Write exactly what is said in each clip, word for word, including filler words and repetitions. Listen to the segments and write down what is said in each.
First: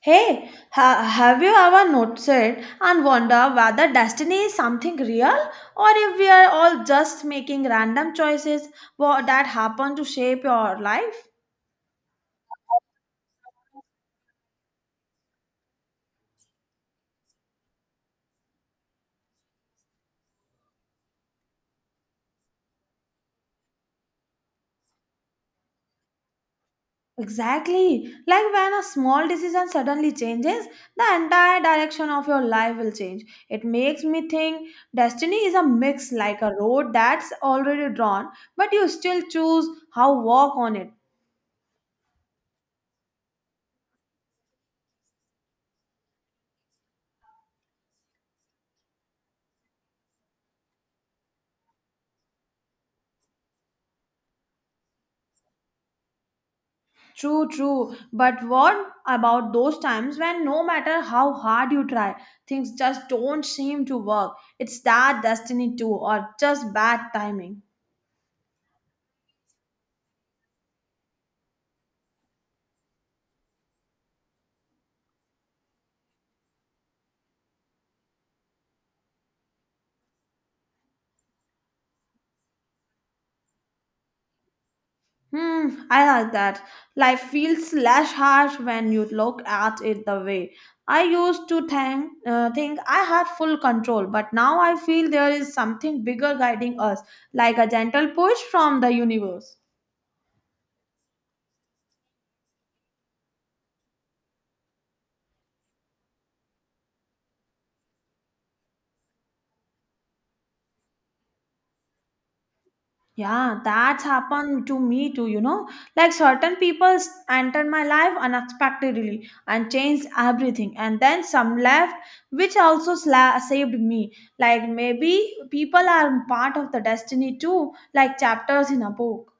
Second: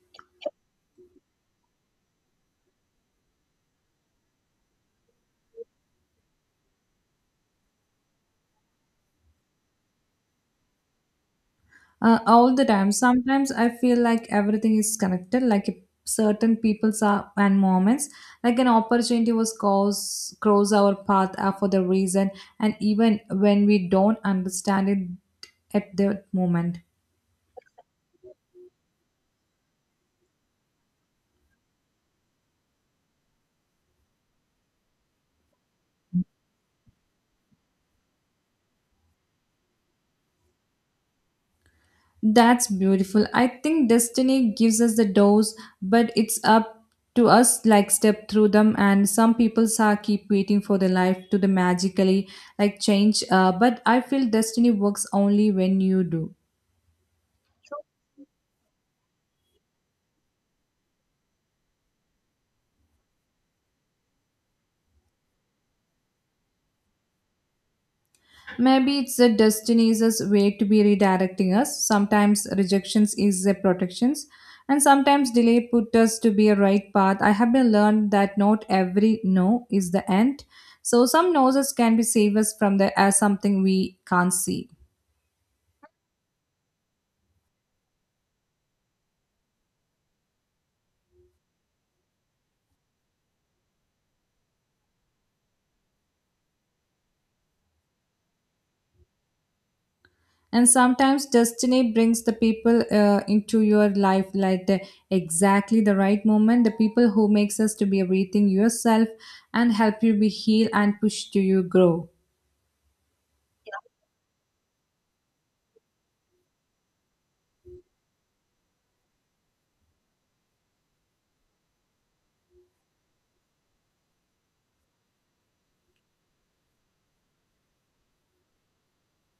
Hey, ha- have you ever noticed and wonder whether destiny is something real or if we are all just making random choices wha- that happen to shape your life? Uh, all the time. Sometimes I feel like everything is connected, like if certain people's are, and moments, like an opportunity was cause cross our path uh, for the reason, and even when we don't understand it at that moment. Exactly. Like when a small decision suddenly changes, the entire direction of your life will change. It makes me think destiny is a mix like a road that's already drawn, but you still choose how walk on it. That's beautiful. I think destiny gives us the doors, but it's up to us like step through them, and some people are keep waiting for the life to the magically like change uh, but I feel destiny works only when you do. True, true. But what about those times when no matter how hard you try, things just don't seem to work? It's that destiny too, or just bad timing. Maybe it's the destiny's way to be redirecting us. Sometimes rejections is a protections, and sometimes delay put us to be a right path. I have been learned that not every no is the end. So some noses can be save us from the as something we can't see. Hmm, I like that. Life feels less harsh when you look at it the way. I used to think, uh, think I had full control, but now I feel there is something bigger guiding us, like a gentle push from the universe. And sometimes destiny brings the people uh, into your life like the, exactly the right moment the people who makes us to be everything yourself, and help you be heal and push to you grow. Yeah, that's happened to me too, you know. Like certain people entered my life unexpectedly and changed everything, and then some left, which also sla- saved me. Like maybe people are part of the destiny too, like chapters in a book.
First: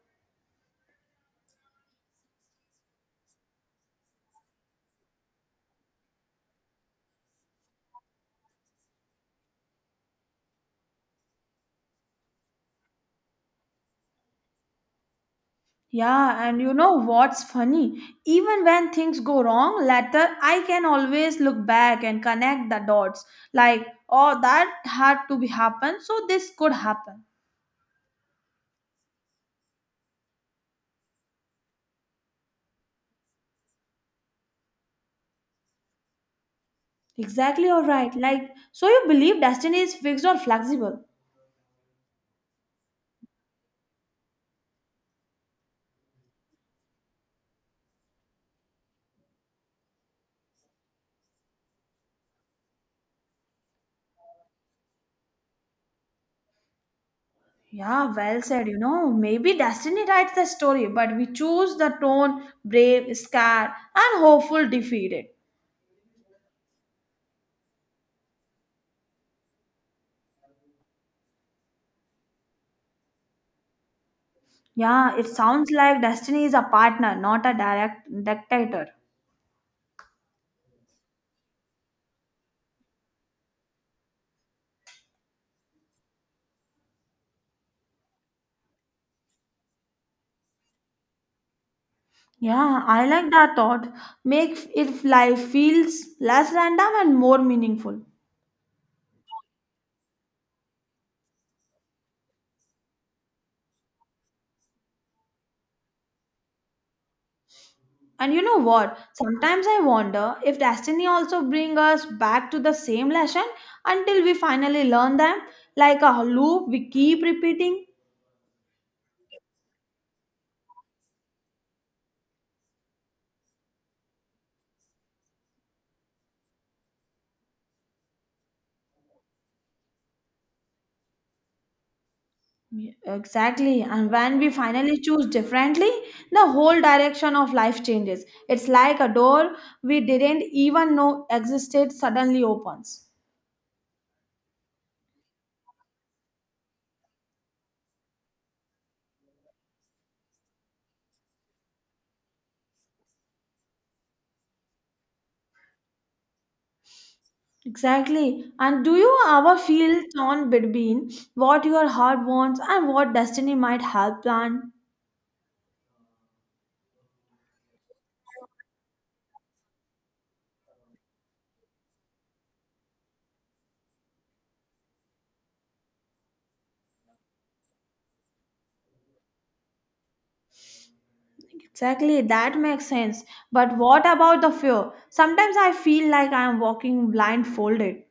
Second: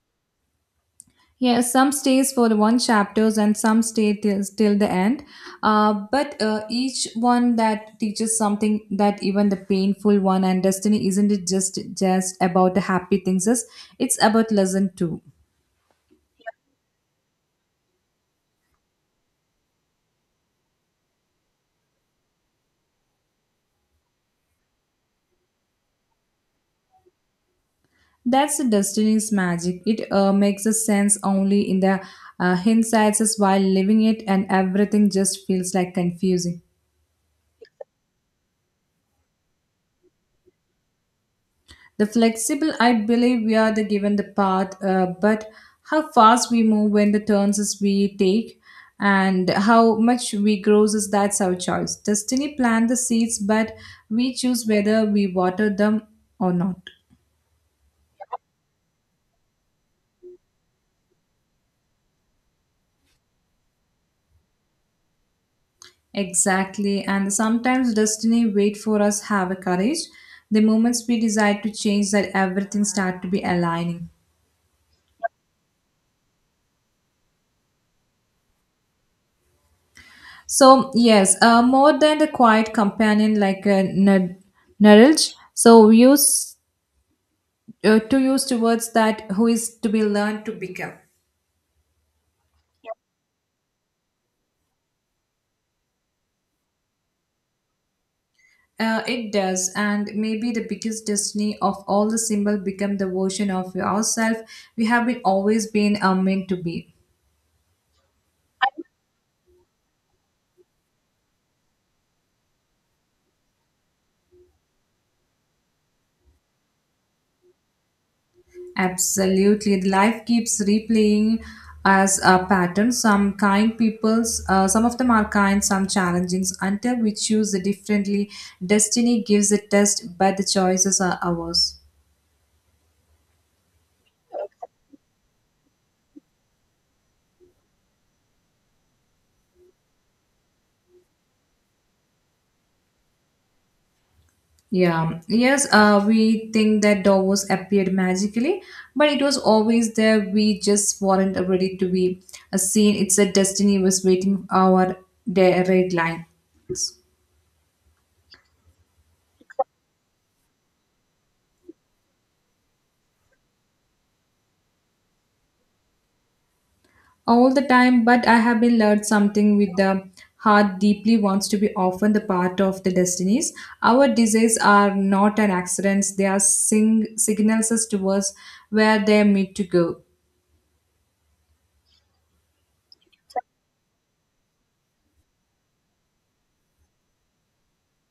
Yeah, some stays for the one chapters and some stay till, till the end, uh, but uh, each one that teaches something, that even the painful one, and destiny isn't it just just about the happy things, is it's about lesson too. Yeah, and you know what's funny? Even when things go wrong, later I can always look back and connect the dots. Like, oh, that had to be happened, so this could happen. That's the destiny's magic. It uh, makes a sense only in the uh, hindsight as while living it, and everything just feels like confusing. Exactly, all right. Like, so you believe destiny is fixed or flexible? The flexible, I believe we are the given the path, uh, but how fast we move, when the turns is we take, and how much we grows, is that's our choice. Destiny plant the seeds, but we choose whether we water them or not. Yeah, well said. You know, maybe destiny writes the story, but we choose the tone brave, scared, and hopeful, defeated. Exactly, and sometimes destiny wait for us have a courage. The moments we decide to change, that everything start to be aligning. Yeah, it sounds like destiny is a partner, not a direct dictator. So yes, uh, more than the quiet companion like a nar- narrage. So use uh, to use towards that who is to be learned to become. Yeah, I like that thought. Make if life feels less random and more meaningful. Uh, it does, and maybe the biggest destiny of all the symbol become the version of ourselves we have been always been uh, meant to be. And you know what? Sometimes I wonder if destiny also bring us back to the same lesson until we finally learn them, like a loop we keep repeating. Absolutely. The life keeps replaying as a pattern. Some kind people's, uh, some of them are kind, some challenging. Until we choose differently, destiny gives a test, but the choices are ours. Yeah, exactly. And when we finally choose differently, the whole direction of life changes. It's like a door we didn't even know existed suddenly opens. Yeah. Yes, uh, we think that Davos appeared magically, but it was always there. We just weren't ready to be uh, seen. It's a destiny was waiting our the red line. Exactly. And do you ever feel torn between what your heart wants and what destiny might help plan? All the time, but I have been learned something with the heart deeply wants to be often the part of the destinies, our desires are not an accident, they are sing- signals us towards where they are meant to go. Exactly, that makes sense. But what about the fear? Sometimes I feel like I am walking blindfolded.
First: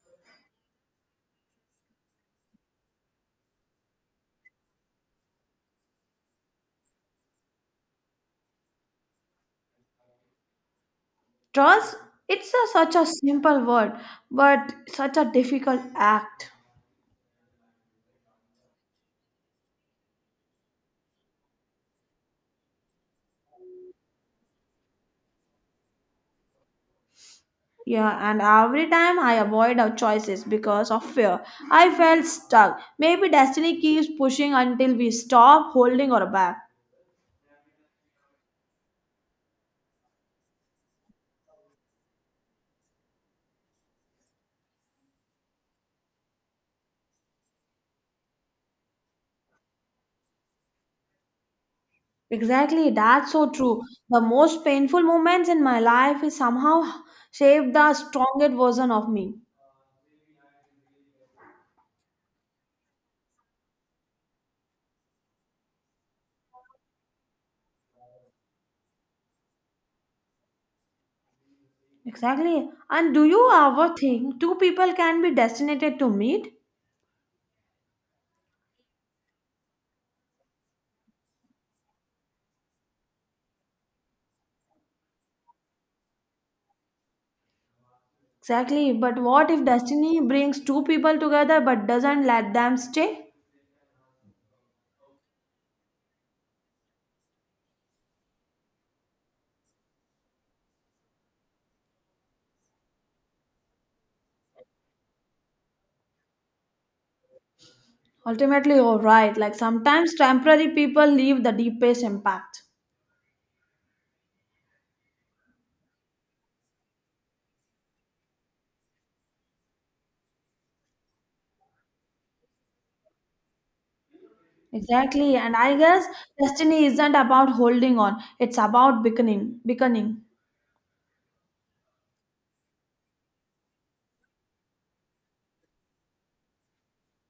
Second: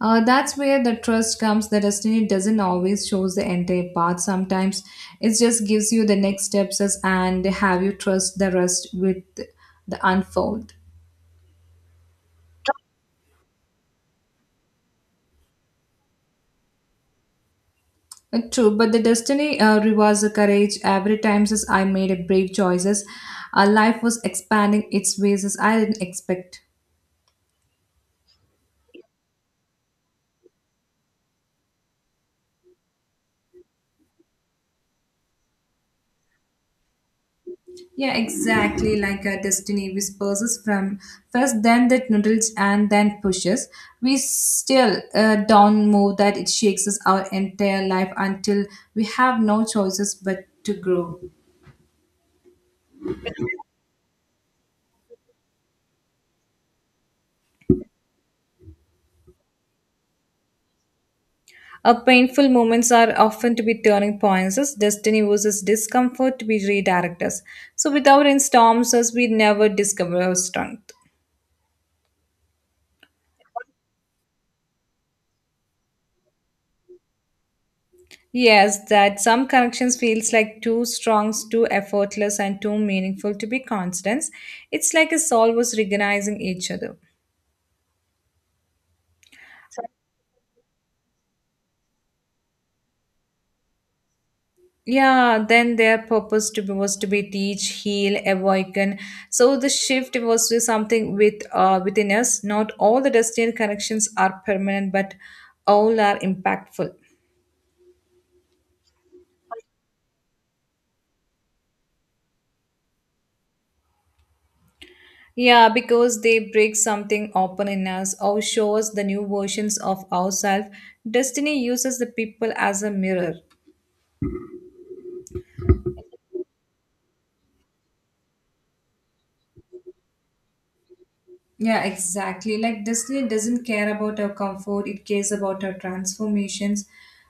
uh, That's where the trust comes, the destiny doesn't always shows the entire path, sometimes it just gives you the next steps as- and have you trust the rest with the unfold. Trust, it's a, such a simple word, but such a difficult act. Uh, True, but the destiny uh, rewards the courage. Every time since I made a brave choices, uh, life was expanding its ways as I didn't expect. Yeah, and every time I avoid our choices because of fear, I felt stuck. Maybe destiny keeps pushing until we stop holding our back. Yeah, exactly like a destiny whispers us from first, then that noodles and then pushes. We still uh, not move that it shakes us our entire life until we have no choices but to grow. Exactly, that's so true. The most painful moments in my life is somehow shaped the strongest version of me. Uh, painful moments are often to be turning points as destiny uses discomfort to be redirect us. So without in storms us, we never discover our strength. Exactly. And do you ever think two people can be destined to meet? Yes, that some connections feels like too strong, too effortless and too meaningful to be constant. It's like a soul was recognizing each other. Exactly. But what if destiny brings two people together but doesn't let them stay? Yeah, then their purpose to be, was to be teach, heal, awaken. So the shift was to something with uh, within us. Not all the destined connections are permanent, but all are impactful. Ultimately, you're right. Like sometimes temporary people leave the deepest impact. Yeah, because they break something open in us or show us the new versions of ourselves. Destiny uses the people as a mirror. Exactly. And I guess destiny isn't about holding on, it's about beckoning. Beckoning. Yeah, exactly. Like Disney doesn't care about our comfort, it cares about our transformations.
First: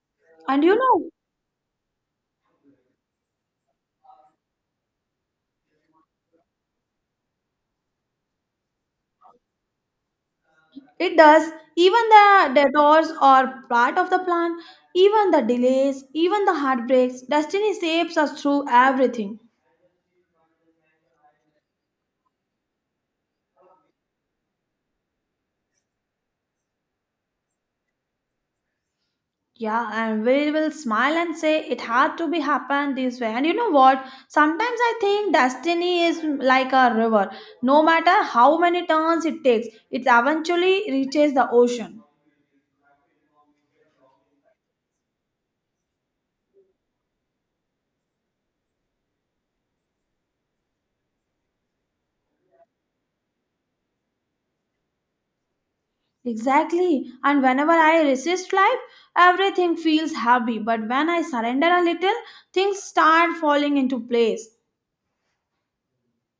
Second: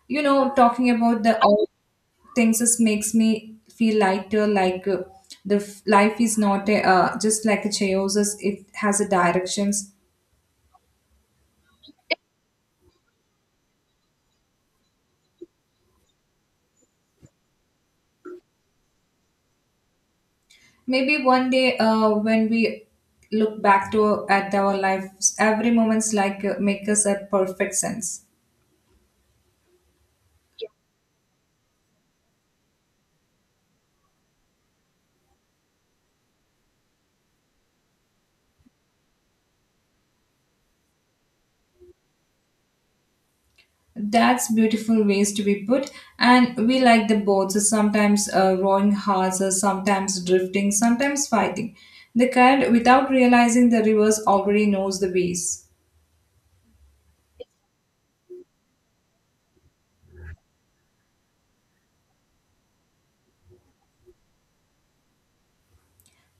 You know, And you talking know, about the all things just makes me feel lighter, like uh, the f- life is not a, uh, just like a chaos, as it has a directions. it does. Even the detours are part of the plan, even the delays, even the heartbreaks, destiny shapes us through everything. Maybe one day uh, when we look back to at our lives, every moment's like uh, make us a perfect sense. Yeah, and we will smile and say it had to be happened this way. And you know what? Sometimes I think destiny is like a river. No matter how many turns it takes, it eventually reaches the ocean. That's beautiful ways to be put. And we like the boats, sometimes uh, rowing hard, sometimes drifting, sometimes fighting. The kind without realizing the rivers already knows the ways. Exactly. And whenever I resist life, everything feels heavy. But when I surrender a little, things start falling into place.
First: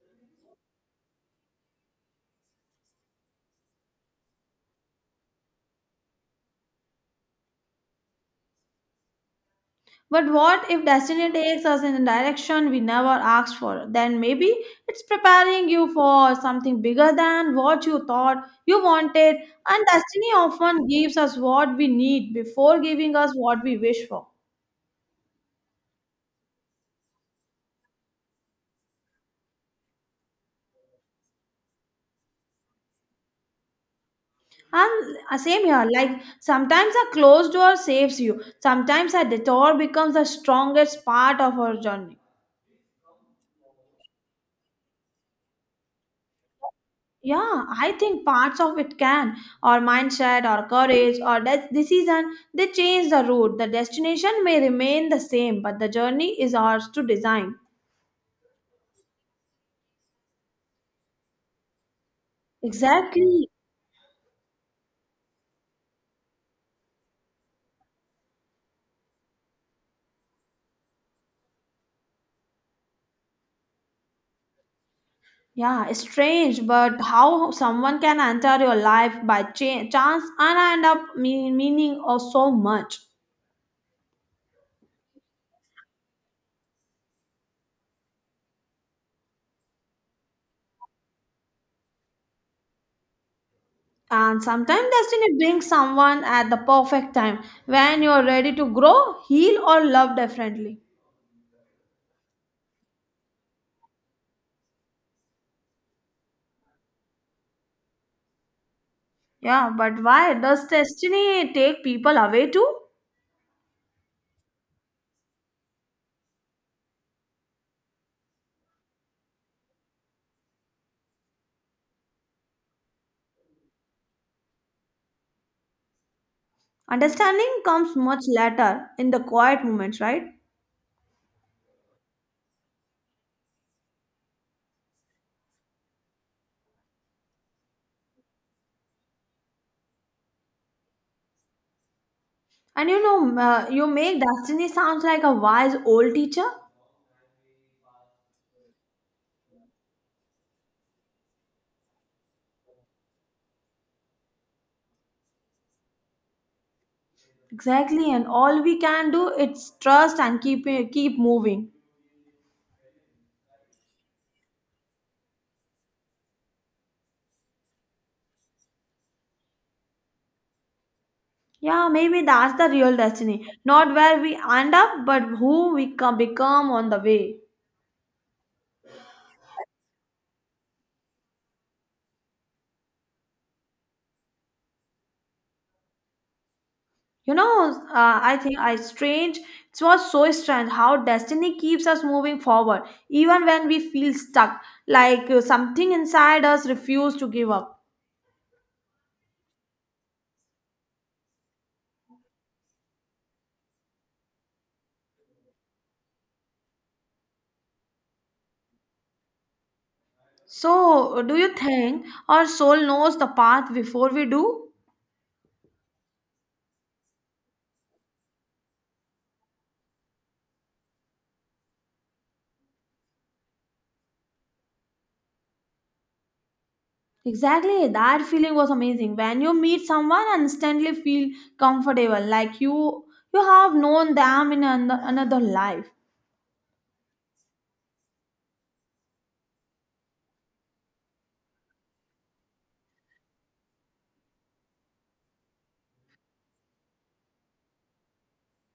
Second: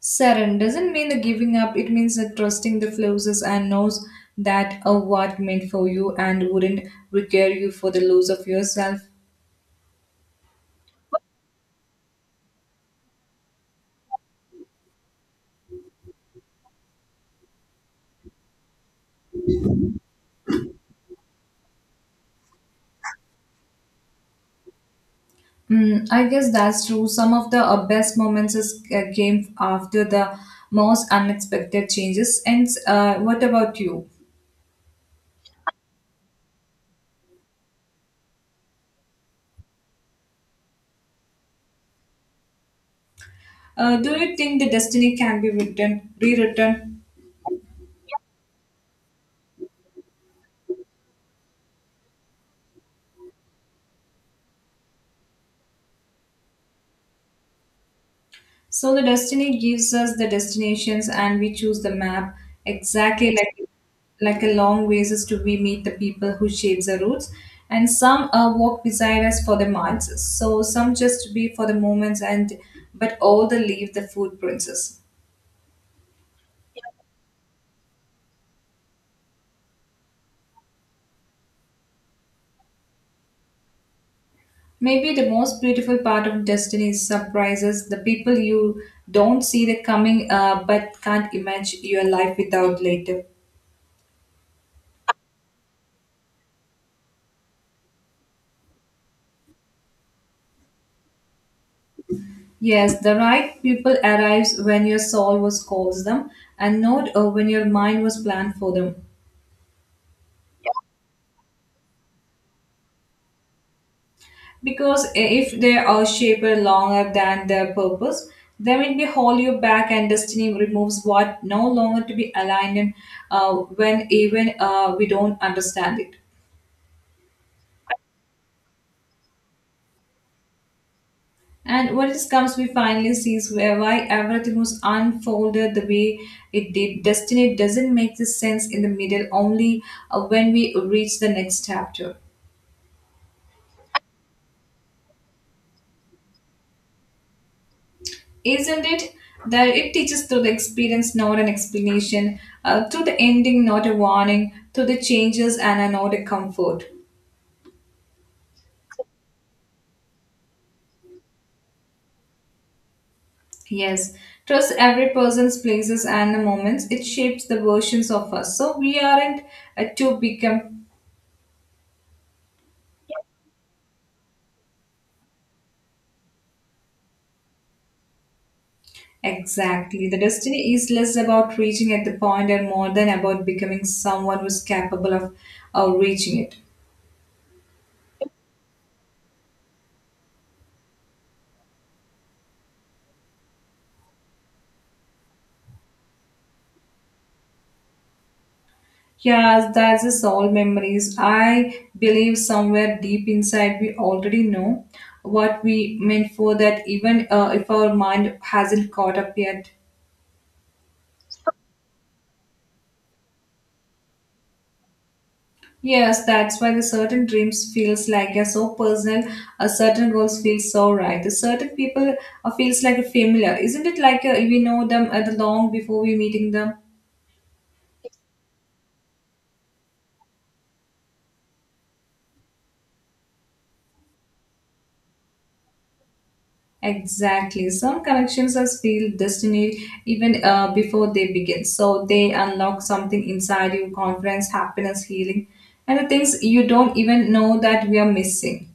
Surrender doesn't mean the giving up, it means that trusting the flows and knows that a what meant for you and wouldn't require you for the loss of yourself. But what if destiny takes us in a direction we never asked for? Then maybe it's preparing you for something bigger than what you thought you wanted. And destiny often gives us what we need before giving us what we wish for. Mm, I guess that's true. Some of the uh, best moments is, uh, came after the most unexpected changes. And uh, what about you? And uh, same here, like sometimes a closed door saves you, sometimes a detour becomes the strongest part of our journey. Uh, do you think the destiny can be written, rewritten? Yeah, I think parts of it can, or mindset, or courage, or de- decision, they change the route. The destination may remain the same, but the journey is ours to design. So the destiny gives us the destinations, and we choose the map. Exactly, Exactly. like like a long ways is to we meet the people who shapes the routes, and some uh, walk beside us for the miles. So some just to be for the moments, and but all the leave the footprints. Yeah, it's strange, but how someone can enter your life by cha- chance and end up mean- meaning or so much. Maybe the most beautiful part of destiny is surprises. The people you don't see the coming, uh, but can't imagine your life without later. And sometimes destiny brings someone at the perfect time when you're ready to grow, heal, or love differently. Yes, the right people arrives when your soul was calls them, and not uh, when your mind was planned for them. Yeah, but why does destiny take people away too? Because uh, if they are shaped longer than their purpose, they will be hold you back, and destiny removes what no longer to be aligned. In, uh, when even uh, we don't understand it, Understanding comes much later in the quiet moments, right? and when it comes, we finally sees where why everything was unfolded the way it did. Destiny doesn't make the sense in the middle, only uh, when we reach the next chapter. And you know, m- uh, you make destiny sounds like a wise old teacher. Isn't it? That it teaches through the experience, not an explanation, uh, through the ending, not a warning, through the changes, and a not a comfort. Exactly, and all we can do is trust and keep eh, keep moving. Yes, trust every person's places and the moments. It shapes the versions of us, so we aren't uh, to become. Yeah, maybe that's the real destiny, not where we end up, but who we can become on the way. Exactly. The destiny is less about reaching at the point and more than about becoming someone who's capable of uh, reaching it. You know, uh, I think I strange. It was so strange how destiny keeps us moving forward, even when we feel stuck, like uh, something inside us refuse to give up. Yeah, that's just all memories. I believe somewhere deep inside we already know what we meant for that, even uh, if our mind hasn't caught up yet. So, uh, do you think our soul knows the path before we do? Yes, that's why the certain dreams feels like they're so personal. A certain goals feel so right. The certain people uh, feels like a familiar, isn't it? Like uh, we know them at the long before we meeting them. Exactly, that feeling was amazing. When you meet someone and instantly feel comfortable, like you you have known them in an, another life. Exactly. Some connections are feel destiny even uh, before they begin. So they unlock something inside you, confidence, happiness, healing, and the things you don't even know that we are missing.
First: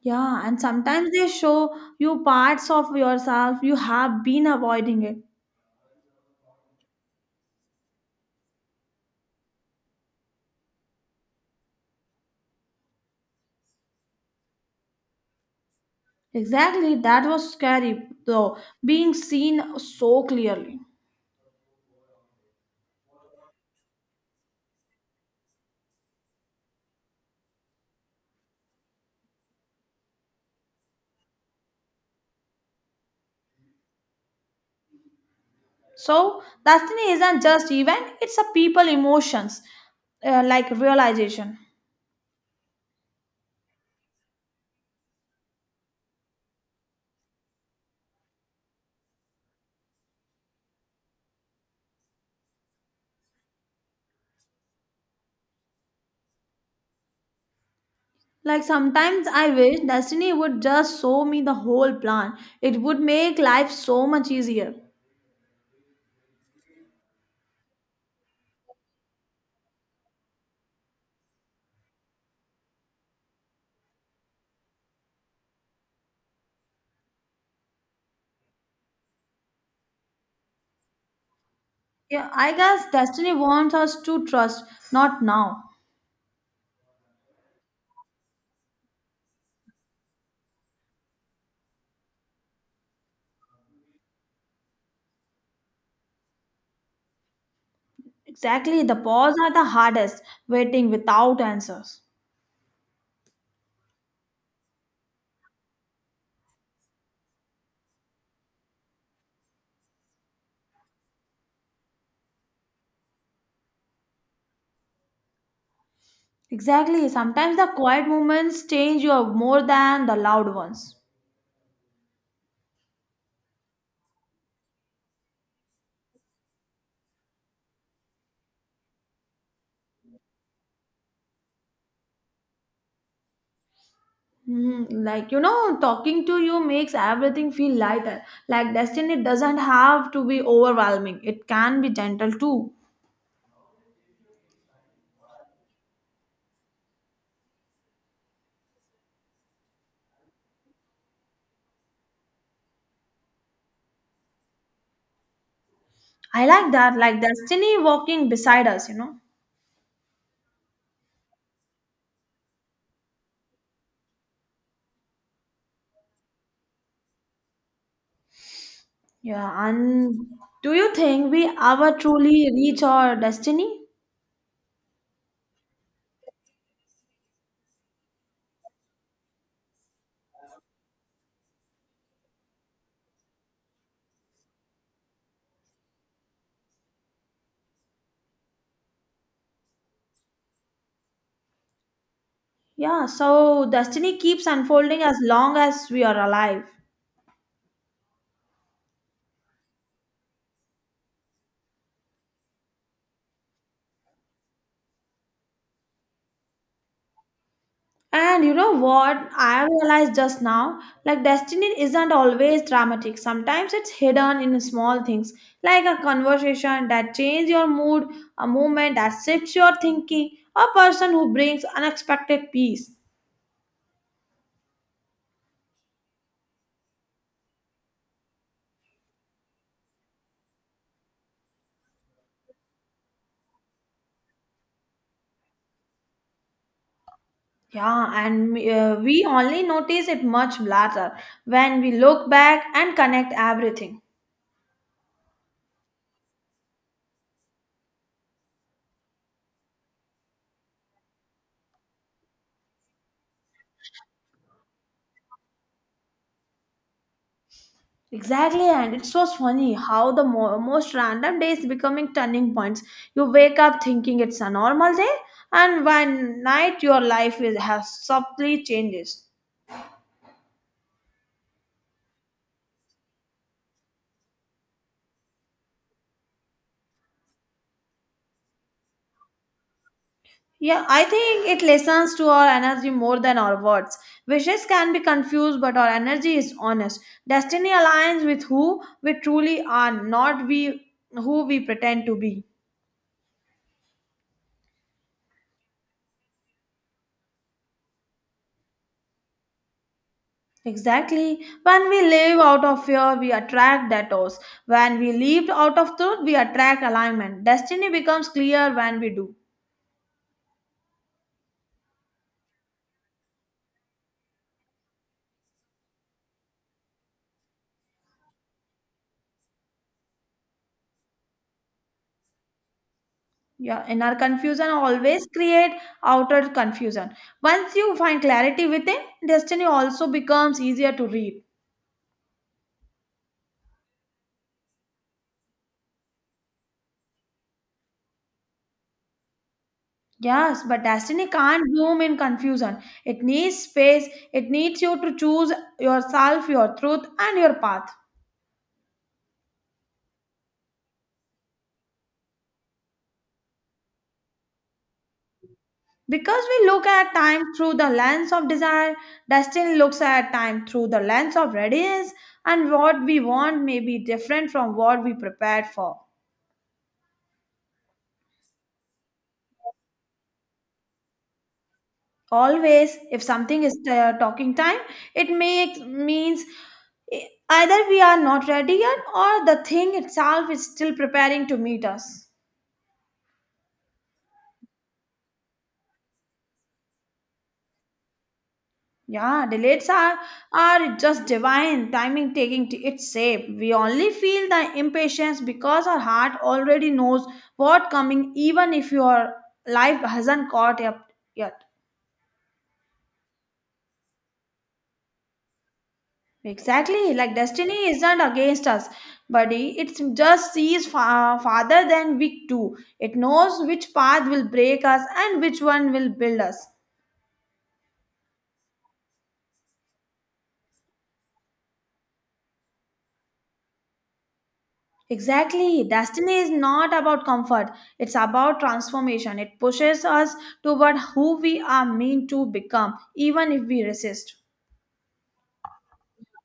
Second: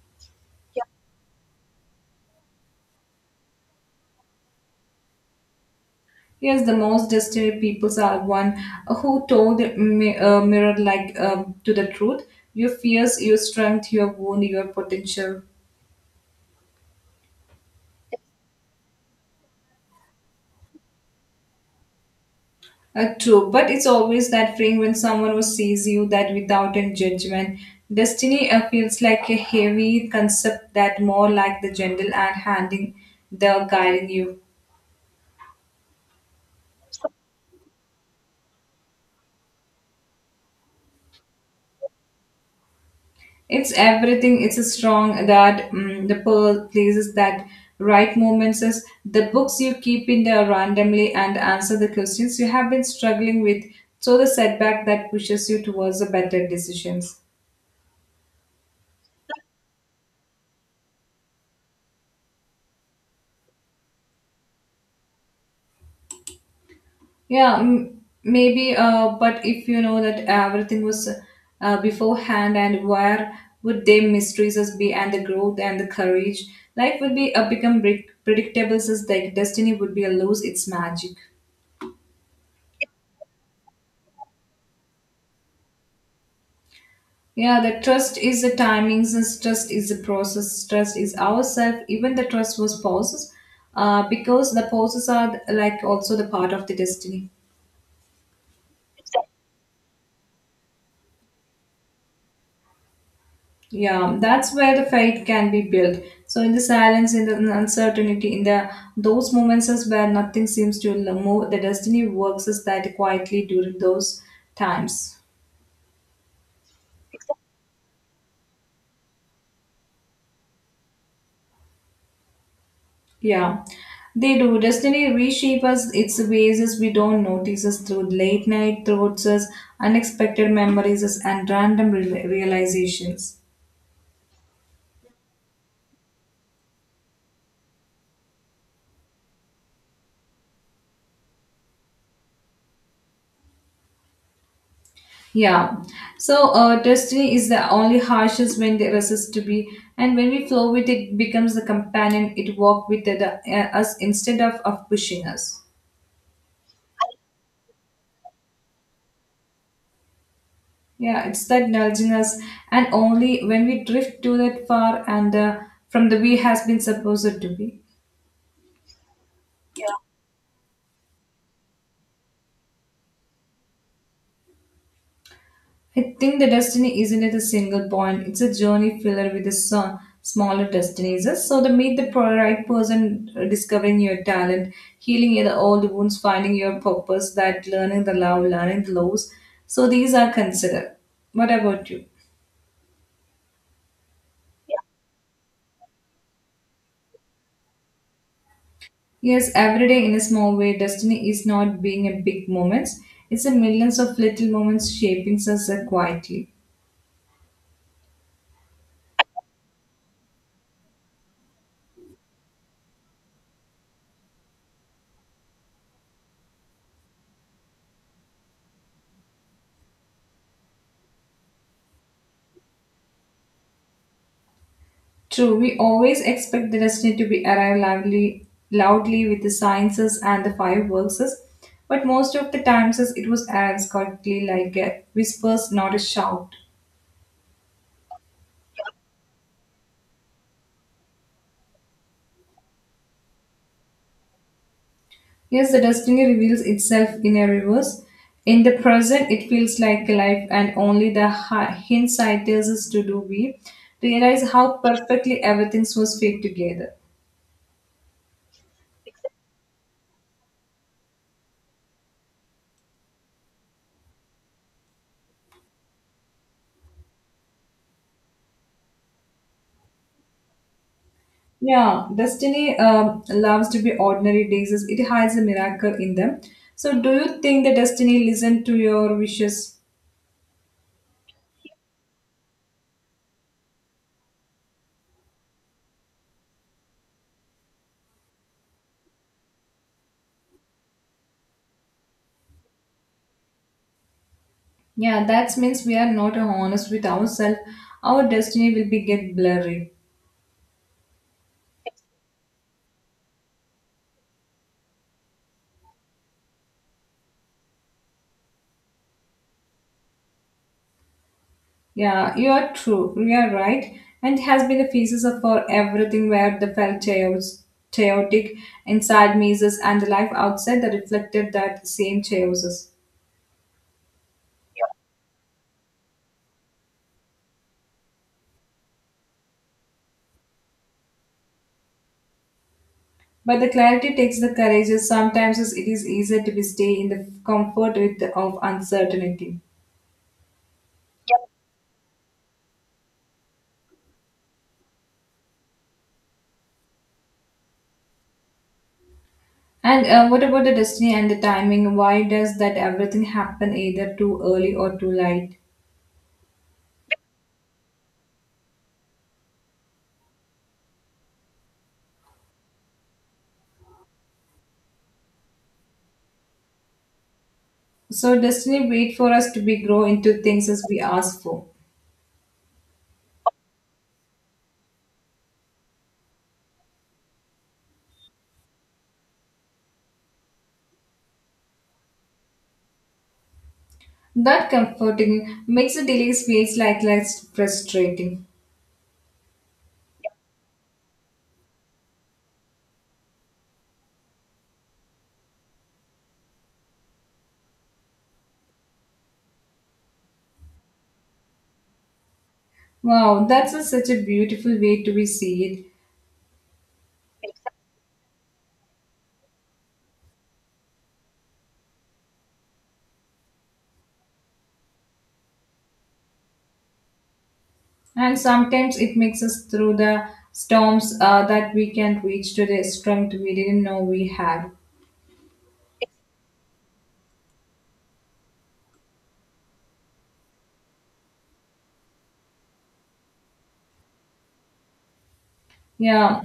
Yeah, and sometimes they show you parts of yourself you have been avoiding it. Yes, the most destined peoples are one who told mi- uh, mirror like um, to the truth. Your fears, your strength, your wound, your potential. Exactly, that was scary though, being seen so clearly. Uh, true, but it's always that feeling when someone who sees you that without a judgment. Destiny uh, feels like a heavy concept that more like the gentle and handing the guiding you. So, destiny isn't just event, it's a people emotions, uh, like realization. It's everything. It's a strong that mm the pearl places that right moments is the books you keep in there randomly and answer the questions you have been struggling with. So the setback that pushes you towards the better decisions. Like sometimes I wish destiny would just show me the whole plan. It would make life so much easier. Yeah, m- maybe. Uh, but if you know that everything was uh, beforehand, and where would their mysteries us be, and the growth and the courage, life would be uh, become pre- predictable, since like destiny would be a lose its magic. Yeah, I guess destiny wants us to trust, not now. Yeah, the trust is the timings, and trust is the process, trust is ourself. Even the trust was pauses, uh, because the pauses are like also the part of the destiny. Exactly, the pause are the hardest, waiting without answers. Yeah, that's where the faith can be built. So in the silence, in the uncertainty, in the those moments is where nothing seems to l- move, the destiny works is that quietly during those times. Exactly, sometimes the quiet moments change you more than the loud ones. Yeah, they do. Destiny reshape us its ways as we don't notice us through late night thoughts, as unexpected memories, as and random re- realizations. Hmm, like you know talking to you makes everything feel lighter, like destiny doesn't have to be overwhelming, it can be gentle too. Yeah. So uh, destiny is the only harshest when they resist to be, and when we flow with it, becomes the companion. It walk with it, uh, us instead of, of pushing us. I like that, like destiny walking beside us, you know. Yeah, it's that nudging us, and only when we drift to that far and uh, from the we has been supposed to be. Yeah, and do you think we ever truly reach our destiny? I think the destiny isn't at a single point. It's a journey filled with a so- smaller destinies. So the meet the pro- right person, uh, discovering your talent, healing your old wounds, finding your purpose, that learning the love, learning the lows. So these are considered. What about you? Yeah, so destiny keeps unfolding as long as we are alive. Yes, every day in a small way, destiny is not being a big moments. It's a millions of little moments shaping us uh, quietly. And you know what? I realized just now like destiny isn't always dramatic. Sometimes it's hidden in small things, like a conversation that changes your mood, a moment that shifts your thinking, a person who brings unexpected peace. True, we always expect the destiny to be arrived loudly, loudly with the sciences and the fireworks, but most of the times it was arrives quietly like a whispers, not a shout. Yeah, and uh, we only notice it much later when we look back and connect everything. Yes, the destiny reveals itself in a reverse. In the present, it feels like life, and only the hi- hindsight tells us to do we realize how perfectly everything was fit together. Exactly, and it's so funny how the mo- most random days becoming turning points. You wake up thinking it's a normal day, and by night your life is, has subtly changes. Yeah, destiny um, loves to be ordinary days. As It hides a miracle in them. So, do you think the destiny listen to your wishes? Yeah, I think it listens to our energy more than our words. Wishes can be confused, but our energy is honest. Destiny aligns with who we truly are, not we who we pretend to be. Yeah, that means we are not honest with ourselves. Our destiny will be get blurry. Exactly. When we live out of fear, we attract debtors. When we live out of truth, we attract alignment. Destiny becomes clear when we do. Yeah, you are true. You are right. And it has been the phases of for everything where the felt chaos, chaotic inside mazes and the life outside that reflected that same chaoses. Yeah, in our confusion, always create outer confusion. Once you find clarity within, destiny also becomes easier to read. But the clarity takes the courage, as sometimes it is easier to be stay in the comfort with of uncertainty. Yes, but destiny can't bloom in confusion. It needs space. It needs you to choose yourself, your truth, and your path. And uh, what about the destiny and the timing? Why does that everything happen either too early or too late? Because we look at time through the lens of desire, destiny looks at time through the lens of readiness, and what we want may be different from what we prepared for. So destiny wait for us to be grow into things as we ask for. Always, if something is uh, talking time, it makes means e, either we are not ready yet or the thing itself is still preparing to meet us. That comforting makes the delays feels like less frustrating. Yeah, delays are are just divine timing taking to its shape. We only feel the impatience because our heart already knows what coming, even if your life hasn't caught up yet. Wow, that's a, such a beautiful way to be see it. Exactly, like destiny isn't against us, buddy. It just sees far, farther than we do. It knows which path will break us and which one will build us. And sometimes it makes us through the storms uh, that we can reach to the strength we didn't know we had. Exactly. Destiny is not about comfort, it's about transformation. It pushes us toward who we are meant to become, even if we resist. Yeah,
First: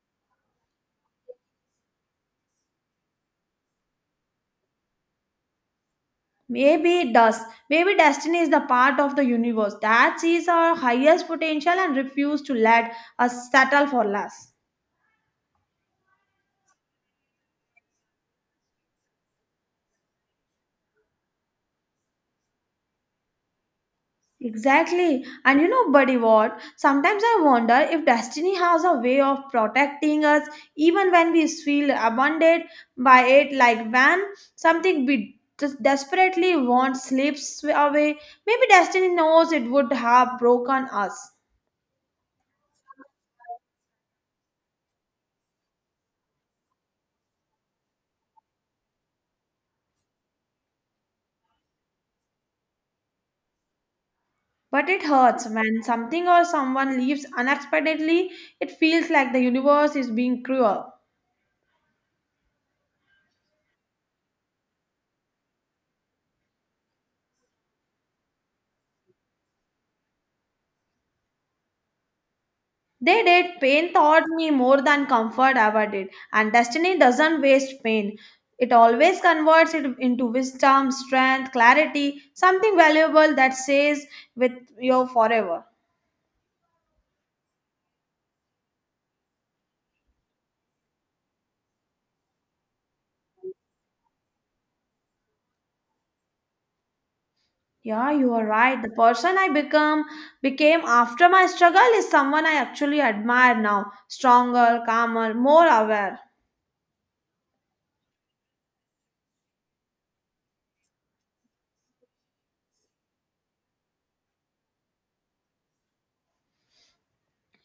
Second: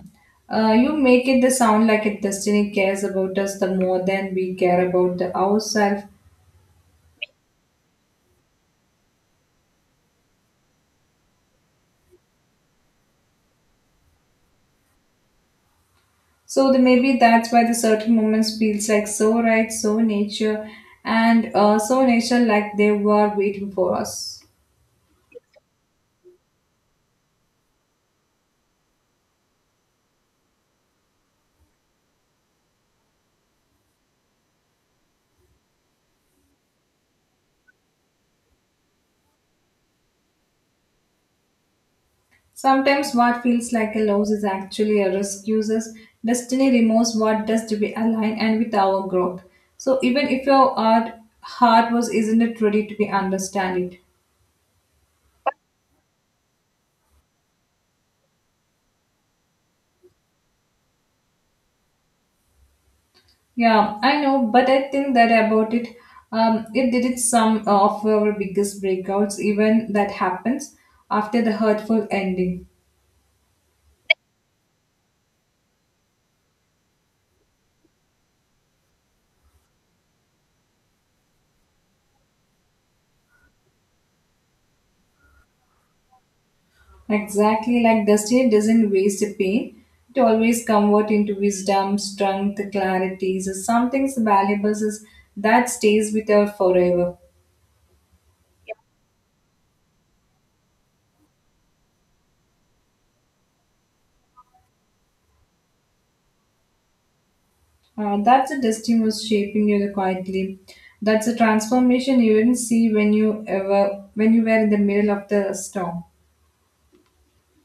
uh, you make it the sound like a destiny cares about us the more than we care about the ourselves. Maybe it does. Maybe destiny is the part of the universe that sees our highest potential and refuses to let us settle for less. So the, maybe that's why the certain moments feels like so right, so nature, and uh, so nature like they were waiting for us. Exactly. And you know, buddy, what? Sometimes I wonder if destiny has a way of protecting us even when we feel abandoned by it, like when something we just desperately want slips away. Maybe destiny knows it would have broken us. Sometimes what feels like a loss is actually a risk. Uses destiny removes what does to be aligned and with our growth. So even if your art heart was isn't it ready to be understand it? But it hurts when something or someone leaves unexpectedly. It feels like the universe is being cruel. Yeah, I know, but I think that about it. Um, it did it some of our biggest breakouts, even that happens after the hurtful ending. They did. Pain taught me more than comfort ever did. And destiny doesn't waste pain. It always converts it into wisdom, strength, clarity, something valuable that stays with you forever. Exactly like destiny doesn't waste pain. It always convert into wisdom, strength, clarity. So something valuable is that stays with us forever. Yeah, you are right. The person I become became after my struggle is someone I actually admire now. Stronger, calmer, more aware. Uh, that's a destiny was shaping you quietly. That's a transformation you didn't see when you ever when you were in the middle of the storm.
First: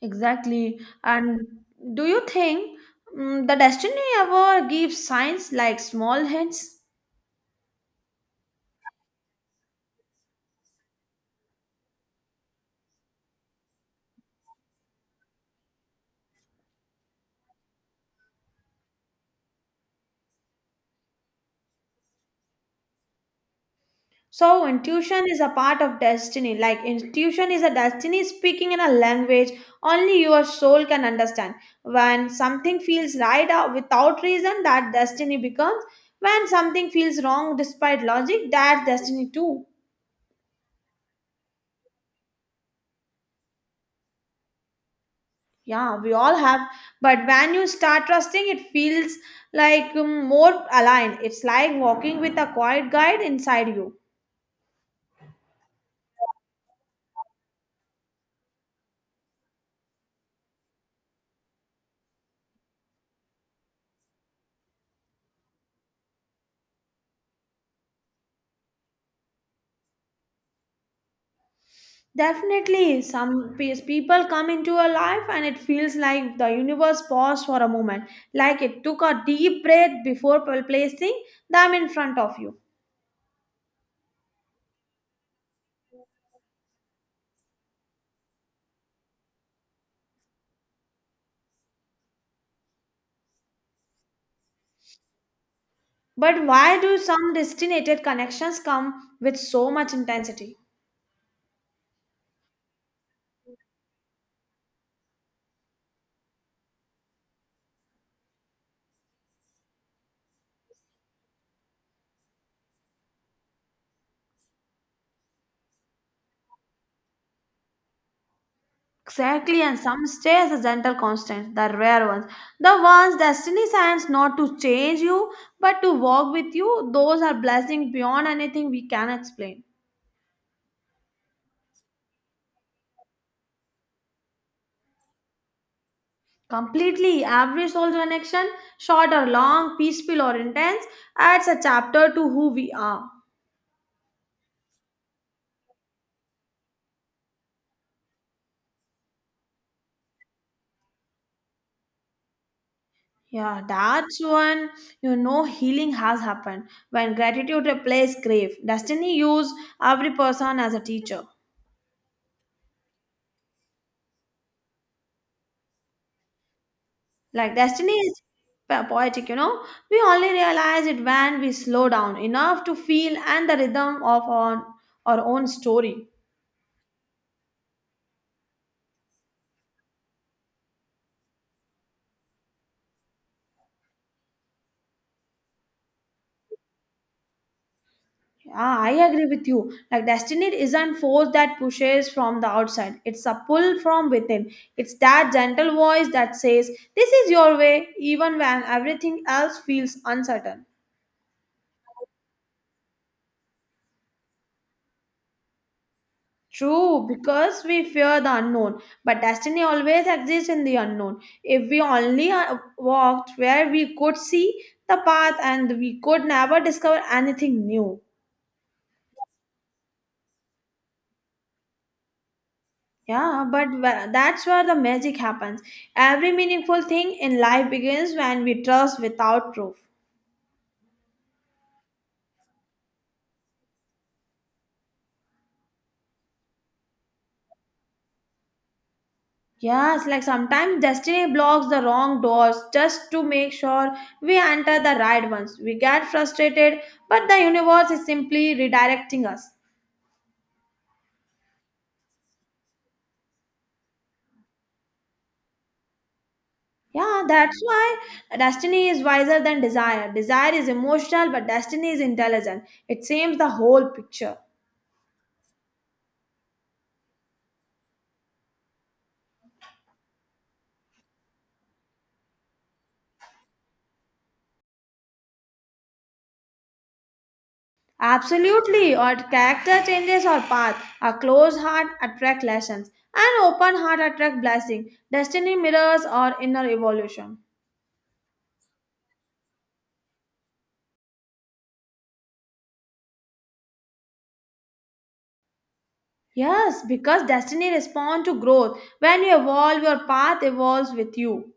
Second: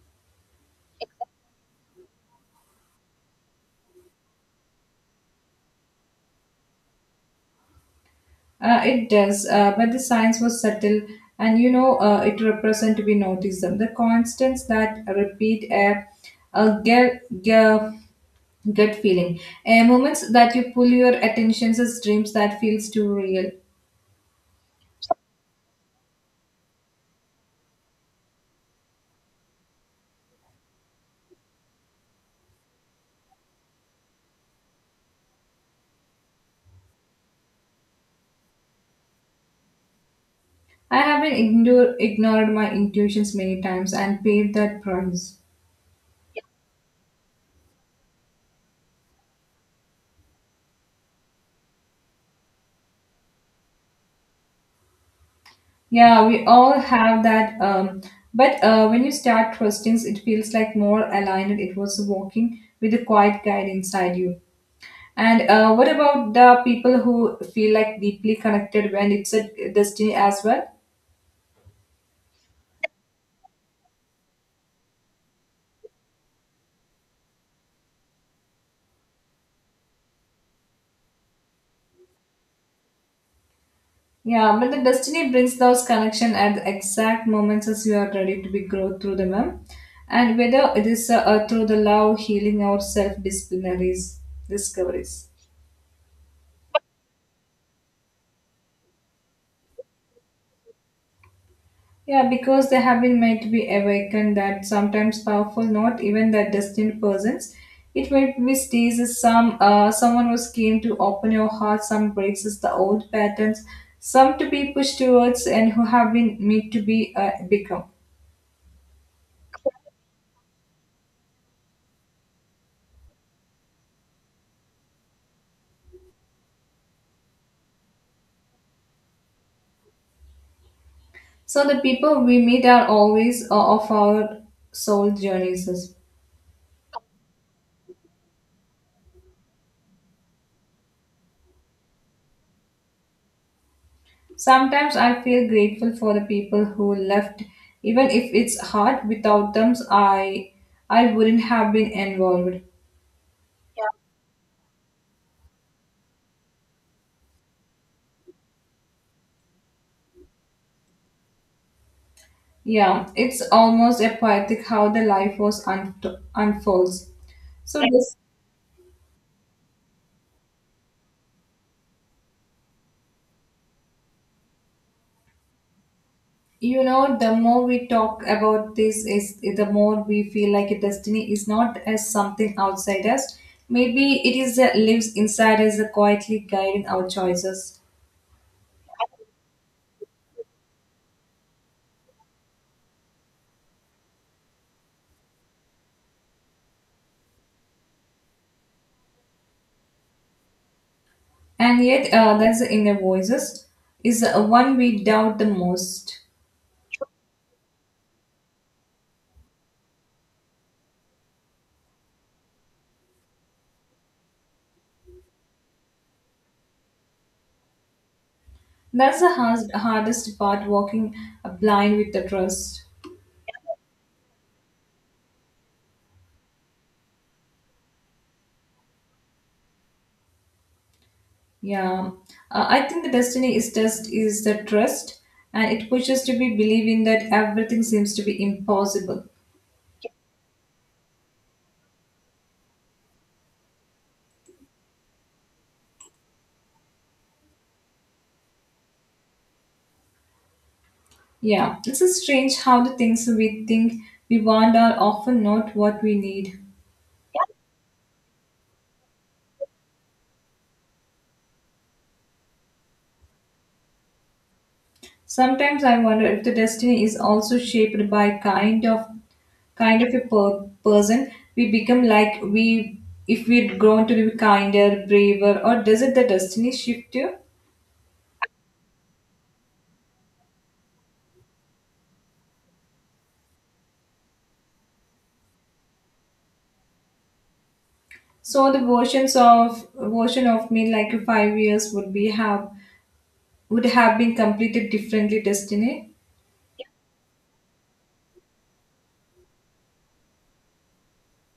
Exactly. And do you think mm the destiny ever gives signs like small hints? Uh, it does, uh, but the science was subtle, and you know uh, it represent to be noticed. Them. The constants that repeat a, a girl, Gut feeling. Uh, moments that you pull your attentions as dreams that feels too real. So intuition is a part of destiny. Like intuition is a destiny speaking in a language only your soul can understand. When something feels right uh, without reason, that destiny becomes. When something feels wrong despite logic, that's destiny too. I have been ignore, ignored my intuitions many times and paid that price. Yeah, we all have. But when you start trusting, it feels like um, more aligned. It's like walking with a quiet guide inside you. Yeah, we all have that. Um, but uh, when you start trusting, it feels like more aligned. It was walking with a quiet guide inside you. And uh, what about the people who feel like deeply connected when it's a destiny as well? Definitely, some pe- people come into your life and it feels like the universe paused for a moment, like it took a deep breath before pl- placing them in front of you. Yeah, but the destiny brings those connection at the exact moments as you are ready to be grow through them, ma'am. And whether it is uh, uh, through the love, healing, or self-disciplinaries discoveries. But why do some destinated connections come with so much intensity? Yeah, because they have been made to be awakened that sometimes powerful, not even that destined persons. It might be stays as some uh, someone was keen to open your heart, some breaks as the old patterns, some to be pushed towards and who have been made to be uh, become. Exactly, and some stay as a gentle constant, the rare ones. The ones destiny sends not to change you but to walk with you, those are blessings beyond anything we can explain. So the people we meet are always uh, of our soul journeys. Completely. Every soul's connection, short or long, peaceful or intense, adds a chapter to who we are. Sometimes I feel grateful for the people who left, even if it's hard. Without them, I I wouldn't have been involved. Yeah, that's when you know healing has happened. When gratitude replaces grief, destiny use every person as a teacher. Yeah, it's almost a poetic how the life was un- unfolds. Like So destiny this is po- poetic, you know. We only realize it when we slow down enough to feel and the rhythm of our, our own story. you know the more we talk about this is the more we feel like a destiny is not as something outside us maybe it is that lives inside us that quietly guiding our choices Yeah, I agree with you. Like destiny isn't force that pushes from the outside. It's a pull from within. It's that gentle voice that says, "This is your way," even when everything else feels uncertain. and yet uh, that's the inner voices is the one we doubt the most True, because we fear the unknown, but destiny always exists in the unknown. If we only uh, walked where we could see the path and we could never discover anything new. that's the hard, hardest part walking blind with the trust Yeah, but wh- that's where the magic happens. Every meaningful thing in life begins when we trust without proof. yeah uh, I think the destiny is just is the trust and it pushes to be believing that everything seems to be impossible Yes, like sometimes destiny blocks the wrong doors just to make sure we enter the right ones. We get frustrated, but the universe is simply redirecting us. Yeah, this is strange how the things we think we want are often not what we need. Yeah, that's why destiny is wiser than desire. Desire is emotional, but destiny is intelligent. It seems the whole picture. Sometimes I wonder if the destiny is also shaped by kind of kind of a per- person we become like we if we'd grown to be kinder, braver, or does it the destiny shift you? Absolutely, or character changes or path. A closed heart attract lessons, an open heart attract blessing. Destiny mirrors or inner evolution. So the versions of version of me like five years would be have would have been completed differently destiny. Yes, because destiny responds to growth. When you evolve, your path evolves with you.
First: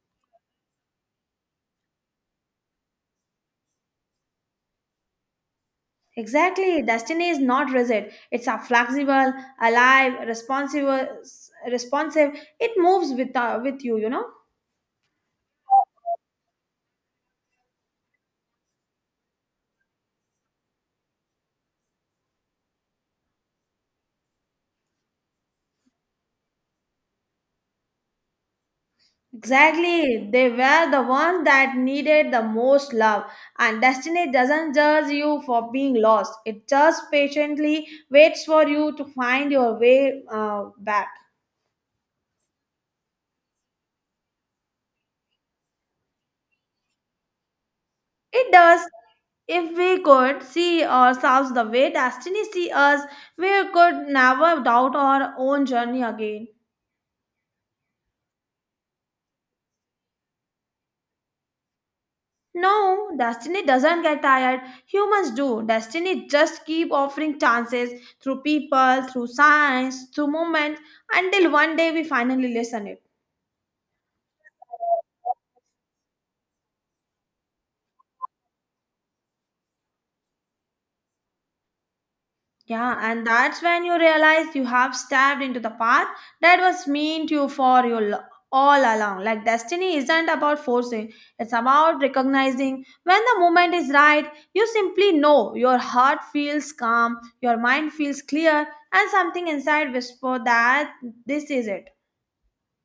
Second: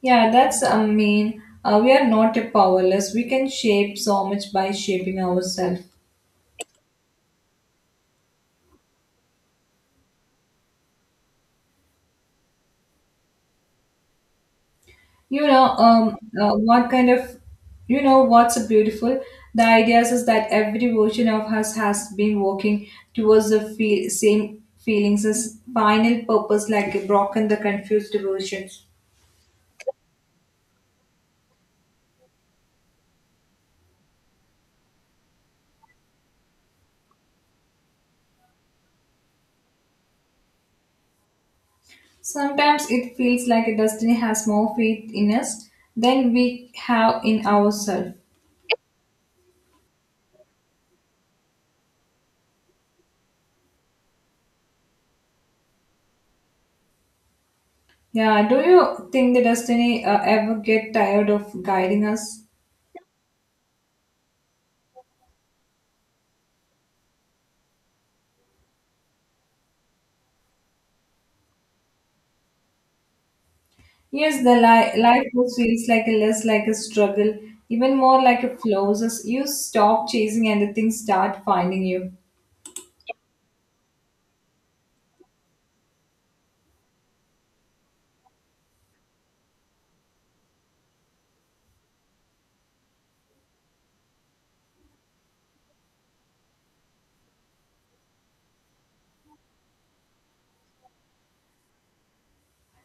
Yeah, that's, I mean, uh, we are not a powerless. We can shape so much by shaping ourselves. Exactly, destiny is not rigid. It's a flexible, alive, responsible, responsive. It moves with uh, with you. You know. You know, um, uh, what kind of, you know, what's beautiful? The idea is that every version of us has been working towards the fe- same feelings as final purpose, like a broken, the confused version. Exactly. They were the ones that needed the most love. And destiny doesn't judge you for being lost, it just patiently waits for you to find your way uh, back. Sometimes it feels like destiny has more faith in us than we have in ourselves. It does. If we could see ourselves the way destiny see us, we could never doubt our own journey again. Yeah, do you think the destiny uh, ever get tired of guiding us? No, destiny doesn't get tired. Humans do. Destiny just keep offering chances through people, through science, through movement until one day we finally listen it. Yes, the li- life just feels like a less like a struggle, even more like a flows as you stop chasing and the things start finding you. Yeah, and that's when you realize you have stabbed into the path that was meant you for you l- all along. Like destiny isn't about forcing; it's about recognizing when the moment is right. You simply know your heart feels calm, your mind feels clear, and something inside whisper that this is it.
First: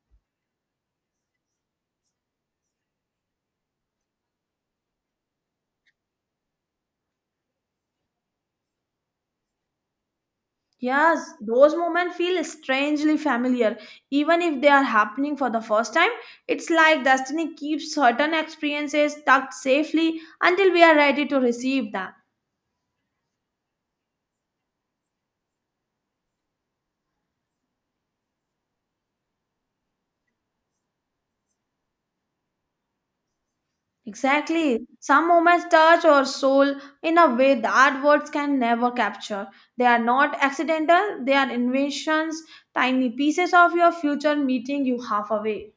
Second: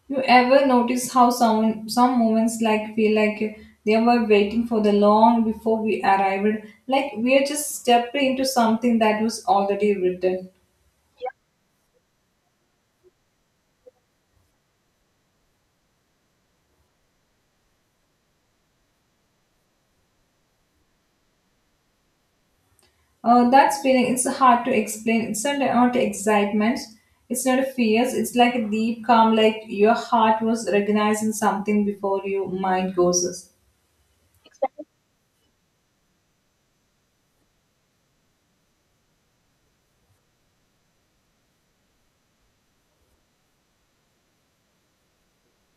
You ever notice how some some moments like feel like they were waiting for the long before we arrived, like we are just stepping into something that was already written. Yes, those moments feel strangely familiar. Even if they are happening for the first time, it's like destiny keeps certain experiences tucked safely until we are ready to receive them. Uh, that feeling, it's hard to explain. It's not, not excitement. It's not a fears. It's like a deep calm, like your heart was recognizing something before your mind goes. Exactly. Some moments touch our soul in a way that words can never capture. They are not accidental, they are inventions, tiny pieces of your future meeting you halfway.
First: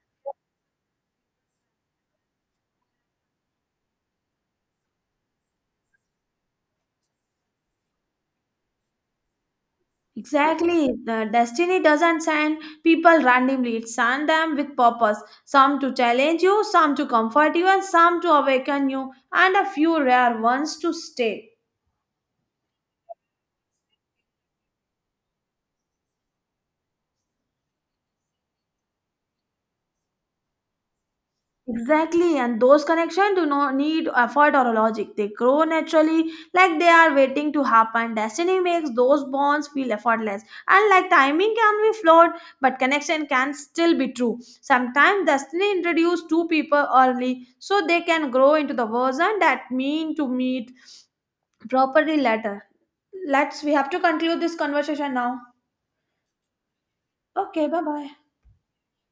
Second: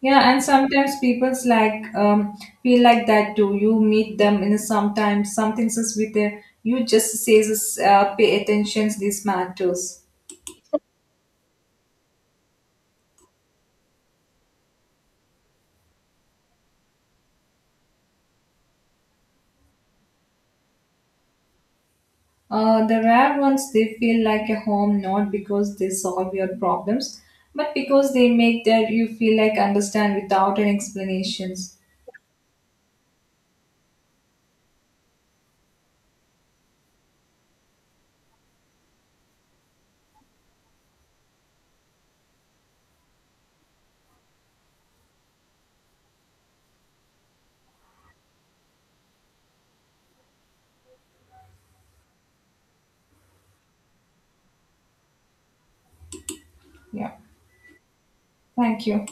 Yeah, and sometimes people's like um, feel like that too. You meet them in a sometimes something says with a, you just says uh, pay attention these matters. Exactly. The destiny doesn't send people randomly. It sends them with purpose. Some to challenge you, some to comfort you, and some to awaken you, and a few rare ones to stay. Uh, the rare ones, they feel like a home not because they solve your problems, but because they make that you feel like understand without any explanations. Exactly, and those connections do not need effort or logic. They grow naturally, like they are waiting to happen. Destiny makes those bonds feel effortless. And like timing can be flawed, but connection can still be true. Sometimes destiny introduces two people early so they can grow into the version that mean to meet properly later. Let's we have to conclude this conversation now. Yeah. Okay, bye bye. Thank you.